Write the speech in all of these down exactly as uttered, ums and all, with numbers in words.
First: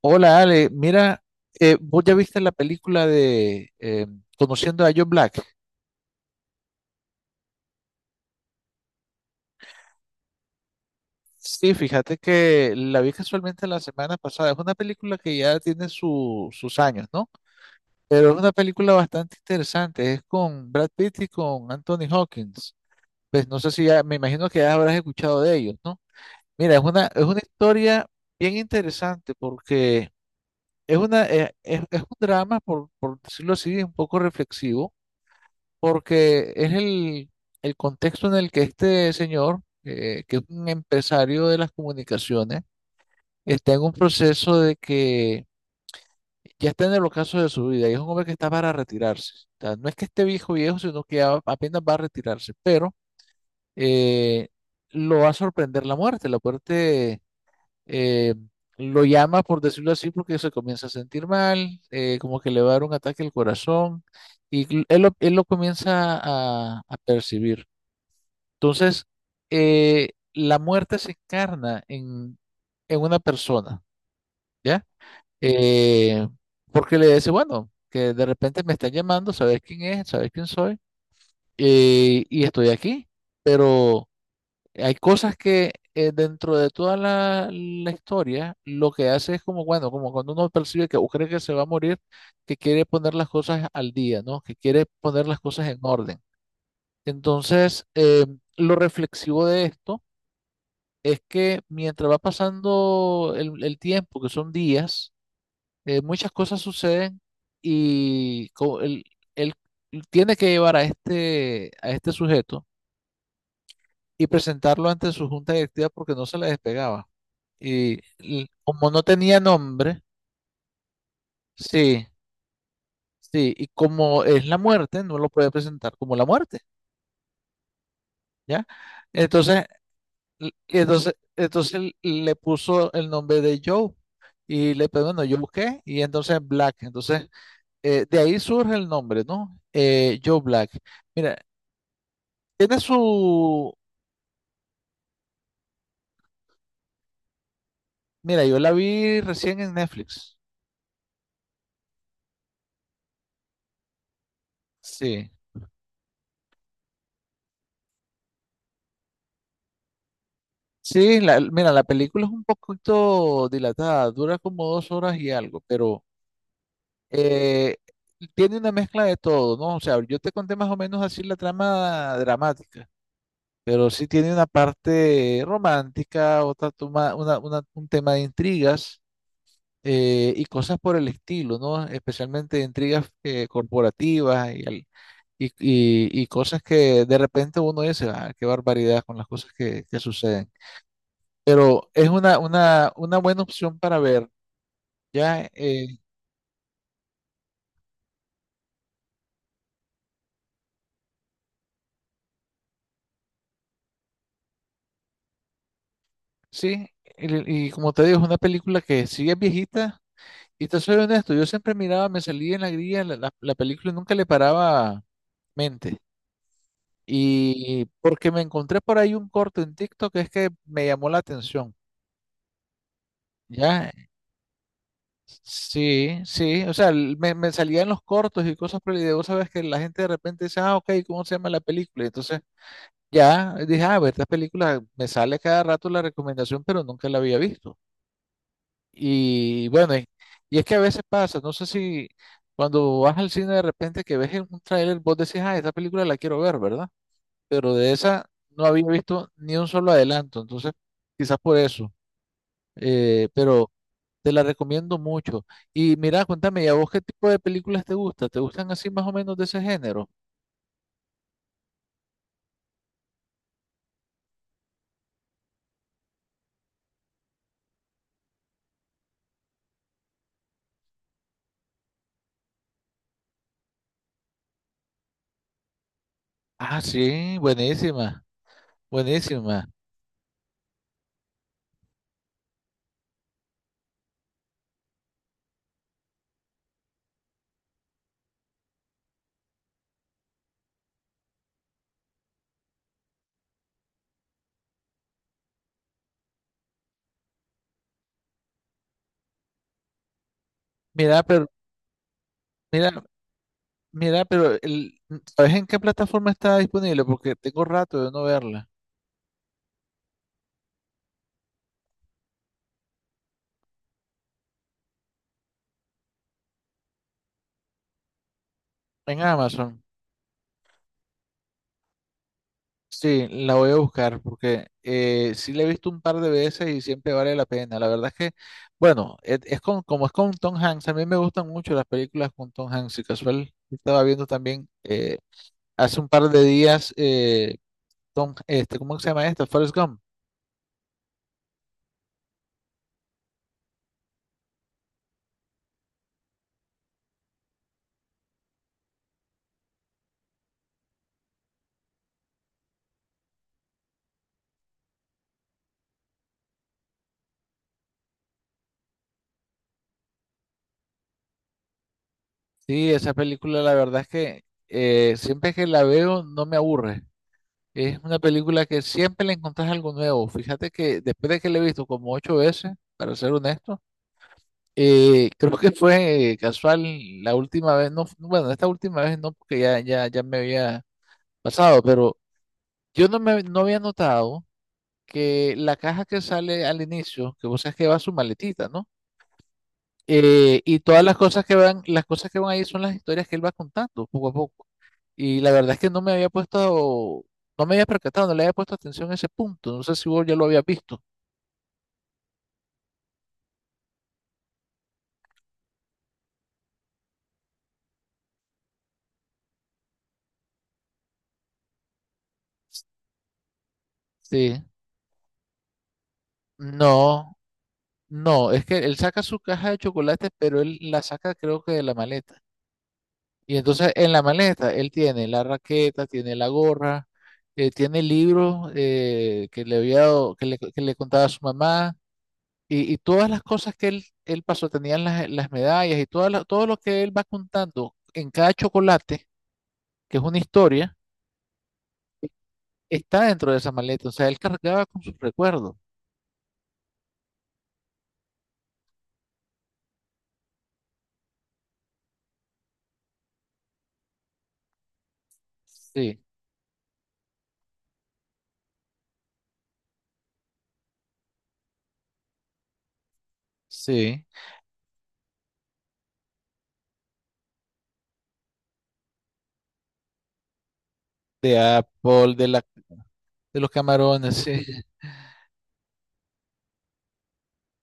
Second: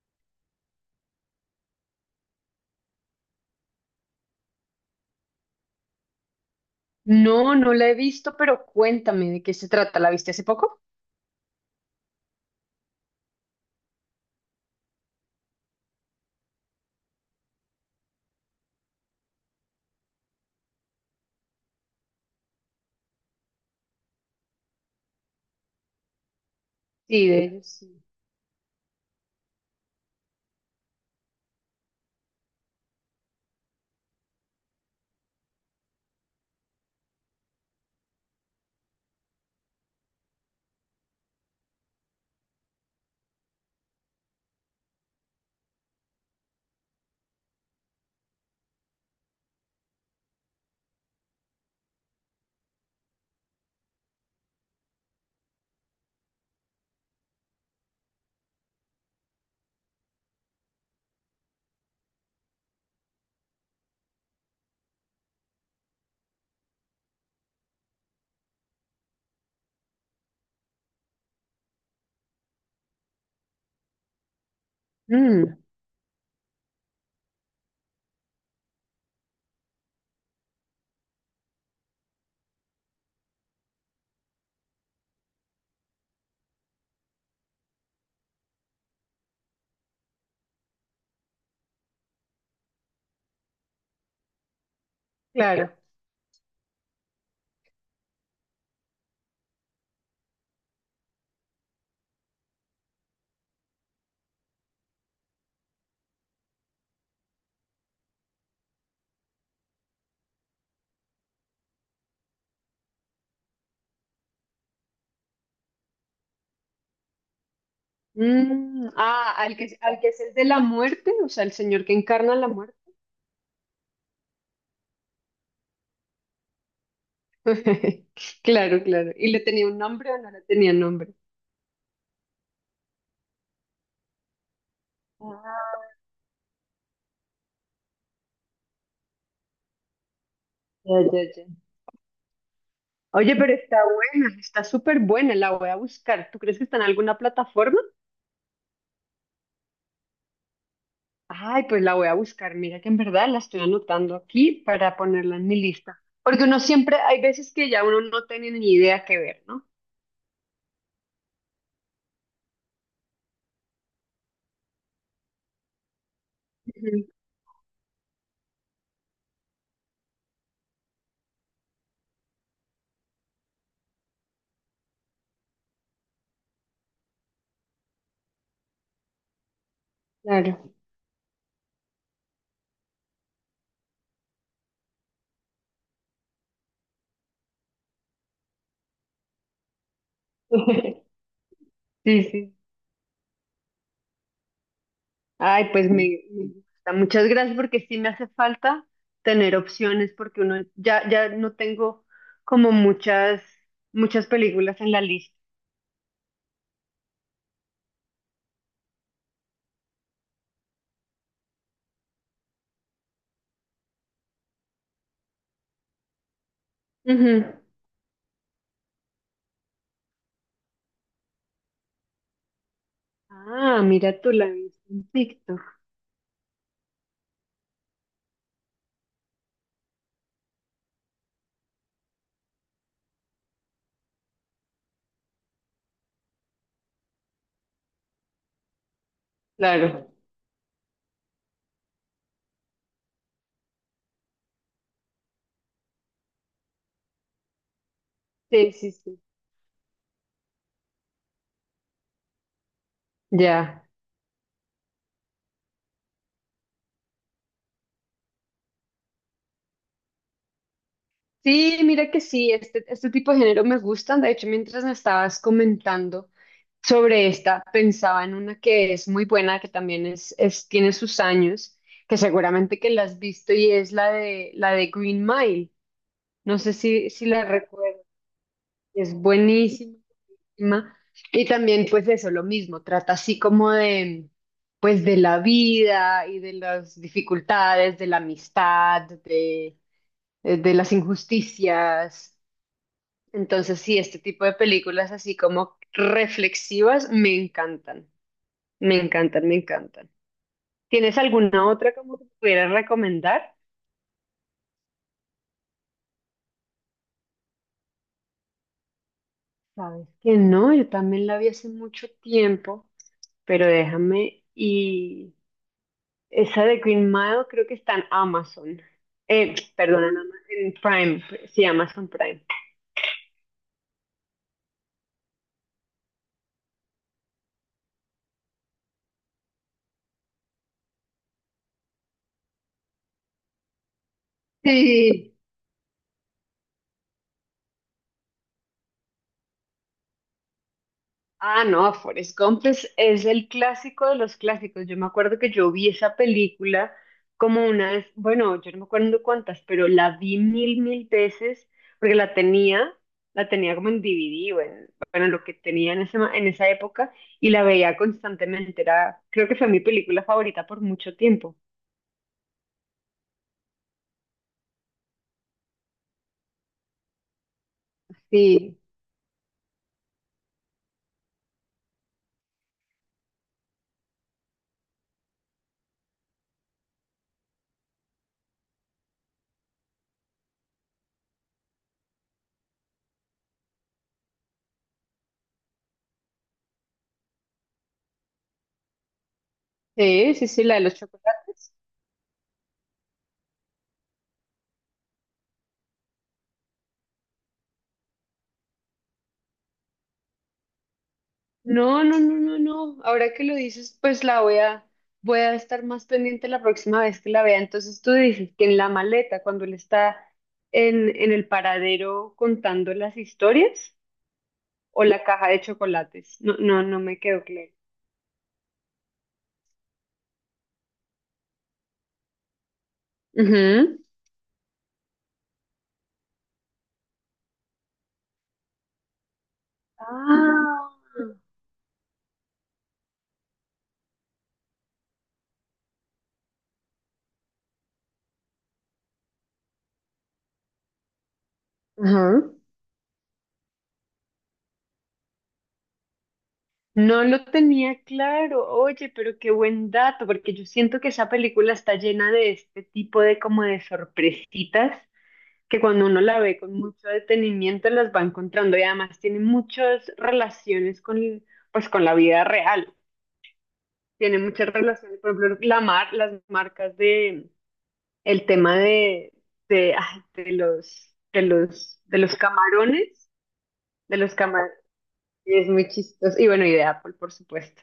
Hola Ale, mira, eh, vos ya viste la película de eh, Conociendo a Joe Black. No, no la he visto, pero cuéntame de qué se trata. ¿La viste hace poco? Sí, fíjate que la vi casualmente la semana pasada. Es una película que ya tiene su- sus años, ¿no? Pero es una película bastante interesante. Es con Brad Pitt y con Anthony Hawkins. Pues no sé si ya, me imagino que ya habrás escuchado de ellos, ¿no? Mira, es una, es Sí, una de ellos sí. historia bien interesante porque es una, eh, es, es un drama, por, por decirlo así, un poco reflexivo porque es el, el contexto en el que este señor, eh, que es un empresario de las comunicaciones, está en un proceso de que ya está en el ocaso de su vida y es un hombre que está para retirarse. O sea, no es que esté viejo viejo, sino que a- apenas va a retirarse, pero eh, lo va a sorprender la muerte. La muerte eh, lo llama, por decirlo así, porque se comienza a sentir mal, eh, como que le va a dar un ataque al corazón. Y él lo, él lo comienza a a percibir. Entonces, eh, la muerte se encarna en, en una persona, ¿ya? Mm, Eh, porque le dice, bueno, que de repente me están llamando, sabes quién es, sabes quién soy, eh, y estoy aquí. Pero hay cosas que eh, dentro de toda la, la historia, lo que hace es como, bueno, como cuando uno percibe que o cree que se va a morir, que quiere poner las cosas al día, ¿no? Que quiere poner las cosas claro. en orden. Entonces, eh, lo reflexivo de esto es que mientras va pasando el, el tiempo, que son días, eh, muchas cosas suceden y co- él, él tiene que llevar a este, a este sujeto y presentarlo ante su junta directiva porque no se le despegaba. Y l- Mm, como no ah, tenía al que, al nombre, que es el de la muerte, o sea, el señor que sí, encarna la muerte. sí, y como es la muerte, no lo puede presentar como la muerte, ¿ya? Claro, claro. ¿Y le Entonces tenía un nombre o no le L- tenía Y nombre? entonces, entonces le puso el nombre de Joe y le pero bueno, Joe Ah, qué y entonces Black. Entonces, eh, de ahí surge el nombre, ¿no? Eh, Joe Black. ya, ya, Mira, ya. tiene Oye, pero su... está buena, está súper buena, la voy a buscar. ¿Tú crees que está en alguna plataforma? Mira, yo la vi recién en Netflix. Ay, pues la voy a buscar. Mira que en verdad la estoy anotando aquí para Sí. ponerla en mi lista. Porque uno siempre, hay veces que ya uno no tiene ni idea qué ver, ¿no? Sí, la- mira, la película es un poquito dilatada, dura como dos horas y algo, pero Ujú. eh, tiene una mezcla de todo, ¿no? O sea, yo te conté más o menos así la trama dramática pero sí tiene una parte romántica, otra toma, una, una- un tema de intrigas eh, y Claro. cosas por el estilo, ¿no? Especialmente intrigas eh, corporativas y, al- y, y- y cosas que de repente uno dice, ah, qué barbaridad con las cosas que, que suceden. Pero es Sí, una, sí. una, una buena opción para ver, ¿ya? Ay, Eh, pues me, me gusta. Muchas gracias porque sí me hace falta tener opciones porque uno ya, ya no tengo como muchas, muchas películas en la lista. sí, y, y como te digo, es una película que sí es viejita. Y te soy honesto, yo siempre miraba, me salía en la grilla la, la- la película y nunca le paraba mente. Ujú. Y porque me encontré por ahí un corto en TikTok que es que me llamó la atención. Ah, Ya, mira tú la viste en TikTok. sí, sí, o sea, el- me, me salían los cortos y cosas, pero y vos sabes que la gente de repente dice, ah, ok, ¿cómo se llama la película? Y entonces ya dije, ah, a ver, esta película me sale cada rato la recomendación, pero nunca la había visto. Y bueno, y, Claro. y es que a veces pasa, no sé si cuando vas al cine de repente que ves en un tráiler, vos decís, ah, esta película la quiero ver, ¿verdad? Pero de esa no Sí, había sí, sí. visto ni un solo adelanto, entonces quizás por eso, eh, pero Ya. te la recomiendo mucho. Y mira, cuéntame, ¿y a vos qué tipo de películas te gusta? ¿Te gustan así más o menos de ese género? Sí, mira que sí, este, este tipo de género me gustan. De hecho, mientras me estabas comentando sobre esta, pensaba en una que es muy buena, que también es, es, tiene sus años, que seguramente que la has visto y es la de, la de Green Mile. No sé Ah, si, si sí, la recuerdas, buenísima, es buenísima. buenísima. Y también, pues eso, lo mismo, trata así como de, pues de la vida y de las dificultades, de la amistad, de, de las injusticias, entonces, sí, este tipo de películas así como reflexivas me encantan, me encantan, me encantan. ¿Tienes Mira, pero, alguna otra como que pudieras mira, recomendar? mira, pero el, ¿sabes en qué plataforma está disponible? Porque tengo rato de no verla. Sabes que no, yo también la vi hace mucho tiempo, pero déjame y esa de Green Mile creo que está en Amazon. En Eh, Amazon. perdón, en Ama- en Prime, sí, Amazon Prime. Sí, la voy a buscar porque eh, sí la he visto un par de veces y siempre vale la pena. La verdad es que, bueno, es, es con- como es con Tom Hanks, a mí me gustan mucho las películas con Tom Hanks y casual estaba viendo también eh, Sí. hace un par de días eh, Tom, este, ¿cómo se llama esta? Forrest Gump. Ah, no, Forrest Gump es, es el clásico de los clásicos. Yo me acuerdo que yo vi esa película como una vez, bueno, yo no me acuerdo cuántas, pero la vi mil, mil veces porque la tenía, la tenía como en D V D o en, bueno, lo que tenía en ese, ma- en esa época y la veía constantemente. Era, creo que fue mi película favorita por mucho tiempo. Sí, esa película la verdad es que eh, siempre que la veo no me aburre. Es una película Sí, que siempre le encontrás algo nuevo. Fíjate que después de que la he visto como ocho veces, para ser honesto. Eh, creo que fue casual la última vez, no, bueno, esta última vez no, porque ya, ya, ya me había pasado, pero yo no me no había notado que la caja que sale al inicio, que vos sabes que va su maletita, ¿no? sí, sí, Eh, sí, la y de los todas las cosas que chocolates. van, las cosas que van ahí son las historias que él va contando poco a poco. Y la verdad es que no me había puesto, no me había percatado, no le había puesto atención a ese punto. No sé si vos ya lo habías visto. No, no, no, no, no. Ahora que lo dices, pues la voy a, voy a estar más pendiente la próxima vez que la vea. Entonces tú dices que en la maleta, cuando él está en, en el paradero contando las historias, Sí. o la caja de chocolates. No, no, no me No. quedó claro. No, es que él saca su caja de chocolates, pero él la saca creo que de la maleta. Y entonces Ujú. en la maleta él tiene la raqueta, tiene la gorra, eh, tiene libros eh, que le había dado- que le, que Ah. le contaba a su mamá y, y todas las cosas que él, él pasó, tenían las, las medallas y todas las- todo lo que él va contando en cada chocolate, que es una historia, Ajá. está dentro de esa maleta. O sea, él cargaba con sus recuerdos. No lo tenía claro. Oye, pero qué buen dato, porque yo siento que esa película está llena de este tipo de como de sorpresitas que cuando Sí, uno la ve con mucho detenimiento las va encontrando y además tiene muchas relaciones con, pues, con la vida real. sí. Tiene muchas relaciones, por ejemplo, la mar, las marcas de, el tema de, de, ay, de los, de De los, de Apple, los de la, camarones, de los de los camarones, sí. camarones, es muy chistoso. Y bueno, y de Apple, por supuesto.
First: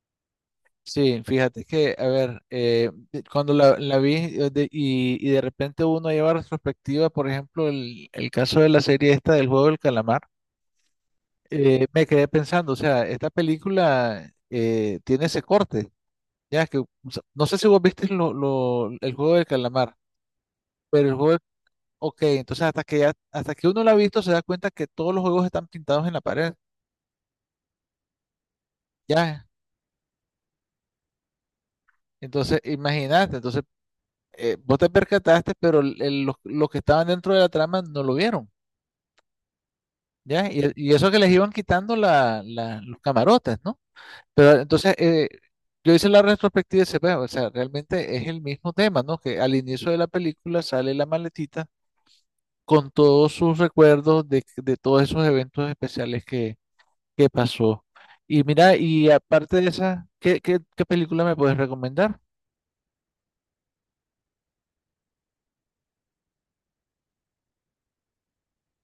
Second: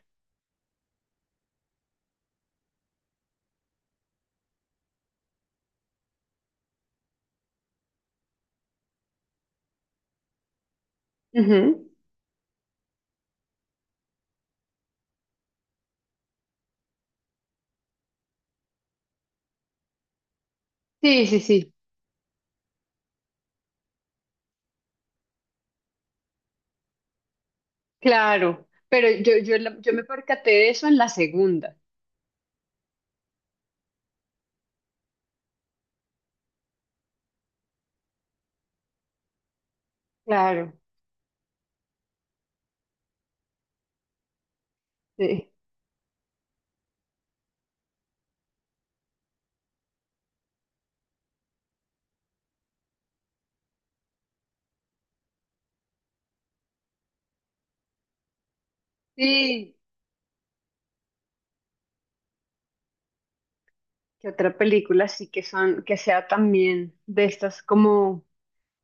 Sí, fíjate que, a ver, eh, de- cuando la, la vi eh, de- y, y de repente uno lleva retrospectiva, por ejemplo, el, el caso de la serie esta del juego del calamar, eh, Ujú. me quedé pensando, o sea, esta película eh, tiene ese corte, ya que, o sea, no sé si vos viste lo, lo- el juego del calamar, pero el Sí, juego, sí, del- sí, ok, entonces hasta que ya, hasta que uno la ha visto se da cuenta que todos los juegos están pintados en la pared, claro. Pero yo, ya, yo, la- yo me percaté de eso en la segunda. entonces imagínate, entonces eh, vos te percataste, pero el- el- los, los que estaban dentro de la trama no lo vieron, ¿ya? Y, Claro, y eso que les iban quitando la, la- los camarotes, ¿no? Pero entonces, eh, sí. yo hice la retrospectiva y se ve, o sea, realmente es el mismo tema, ¿no? Que al inicio de la película sale la maletita con todos sus recuerdos de, de todos esos eventos especiales que, que pasó. Y mira, y aparte de Sí, esa, ¿qué, qué, qué película me puedes recomendar? que otra película sí que son, que sea también de estas como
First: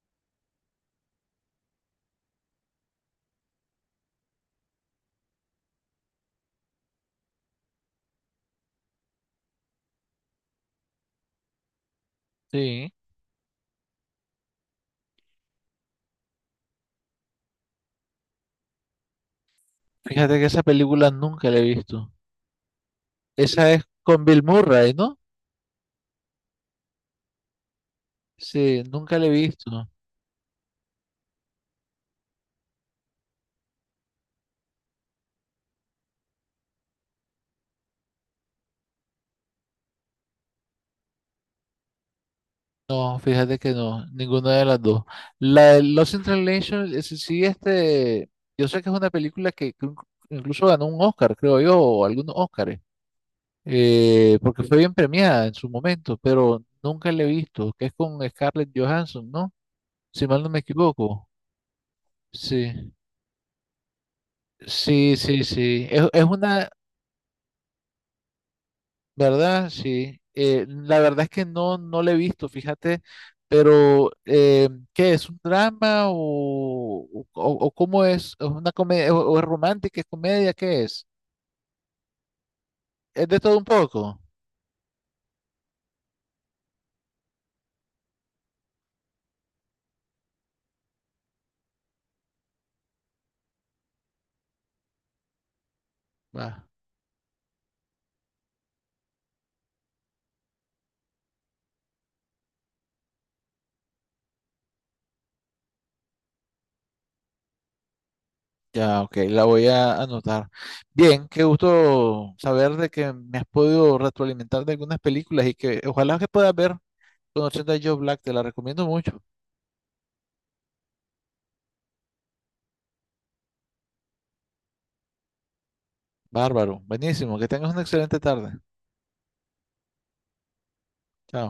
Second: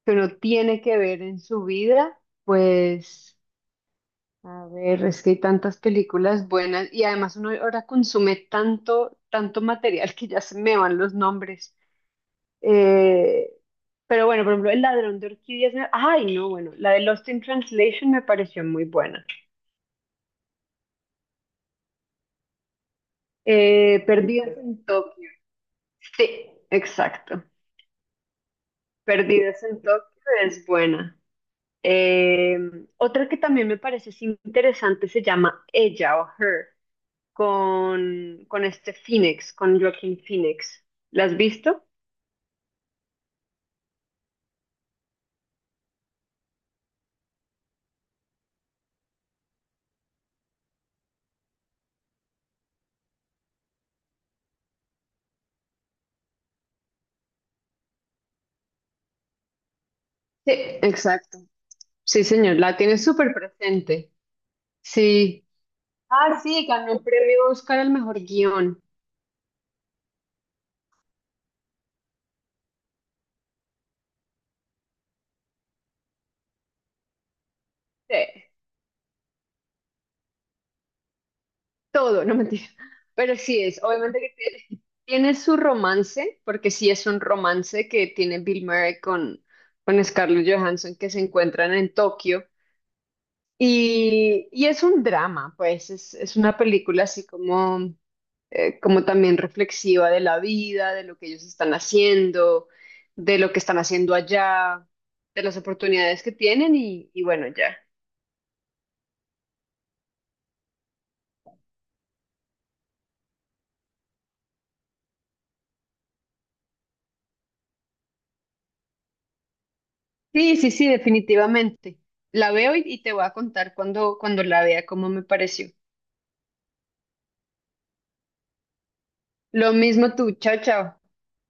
que uno tiene que ver en su vida. Pues, a ver, es que hay tantas películas buenas y además uno ahora consume tanto, tanto material que ya se me van los nombres. Sí, Eh, pero bueno, por ejemplo, El Ladrón de Orquídeas, me- ay, no, bueno, la de Lost in Translation me pareció muy buena. fíjate que esa película nunca la he visto. Esa es Eh, con Bill Perdidas en Murray, ¿no? Tokio, sí, exacto. Sí, nunca la he Perdidas en visto. Tokio es buena. Eh, otra que también me parece así interesante se llama Ella o Her, con, con este Phoenix, con Joaquin Phoenix. ¿La has visto? No, fíjate que no, ninguna de las dos. La de Lost in Translation, ese sí, este, yo sé que es una película que inc- incluso ganó un Oscar, creo yo, o algunos Oscars, eh, porque fue bien premiada en su momento, pero nunca la he visto, que es con Scarlett Johansson, ¿no? Si mal no Sí, me equivoco. exacto. Sí, señor, Sí, la tiene súper presente. sí, sí, Sí. sí. Es, es Ah, sí, una, ganó el premio Oscar al mejor guión. ¿Verdad? Sí. Eh, la verdad es que no, no le he visto, fíjate, pero eh, ¿qué es? ¿Un drama o, o, o cómo es? ¿Es Sí, una comedia o, o es romántica? ¿Es comedia? ¿Qué es? todo, no mentira. ¿Es Pero de todo un sí es, poco? obviamente que tiene, tiene su romance, porque sí es un romance que tiene Bill Murray con, con Scarlett Johansson que se encuentran en Tokio. Y, y es un drama, pues es, es una Va. película así como, eh, como también reflexiva de la vida, de lo que ellos están haciendo, de lo que están haciendo allá, de las oportunidades que tienen y, y bueno, ya. Ya, ok, la voy a anotar. Bien, qué gusto saber de que me has podido retroalimentar de algunas películas y que ojalá que puedas ver con ochenta Joe Black, te la recomiendo mucho. Sí, sí, sí, definitivamente. La veo y, y te voy a contar cuando, cuando la vea cómo me pareció. Bárbaro, buenísimo, que tengas una excelente tarde. Lo mismo tú, chao, chao. Chao.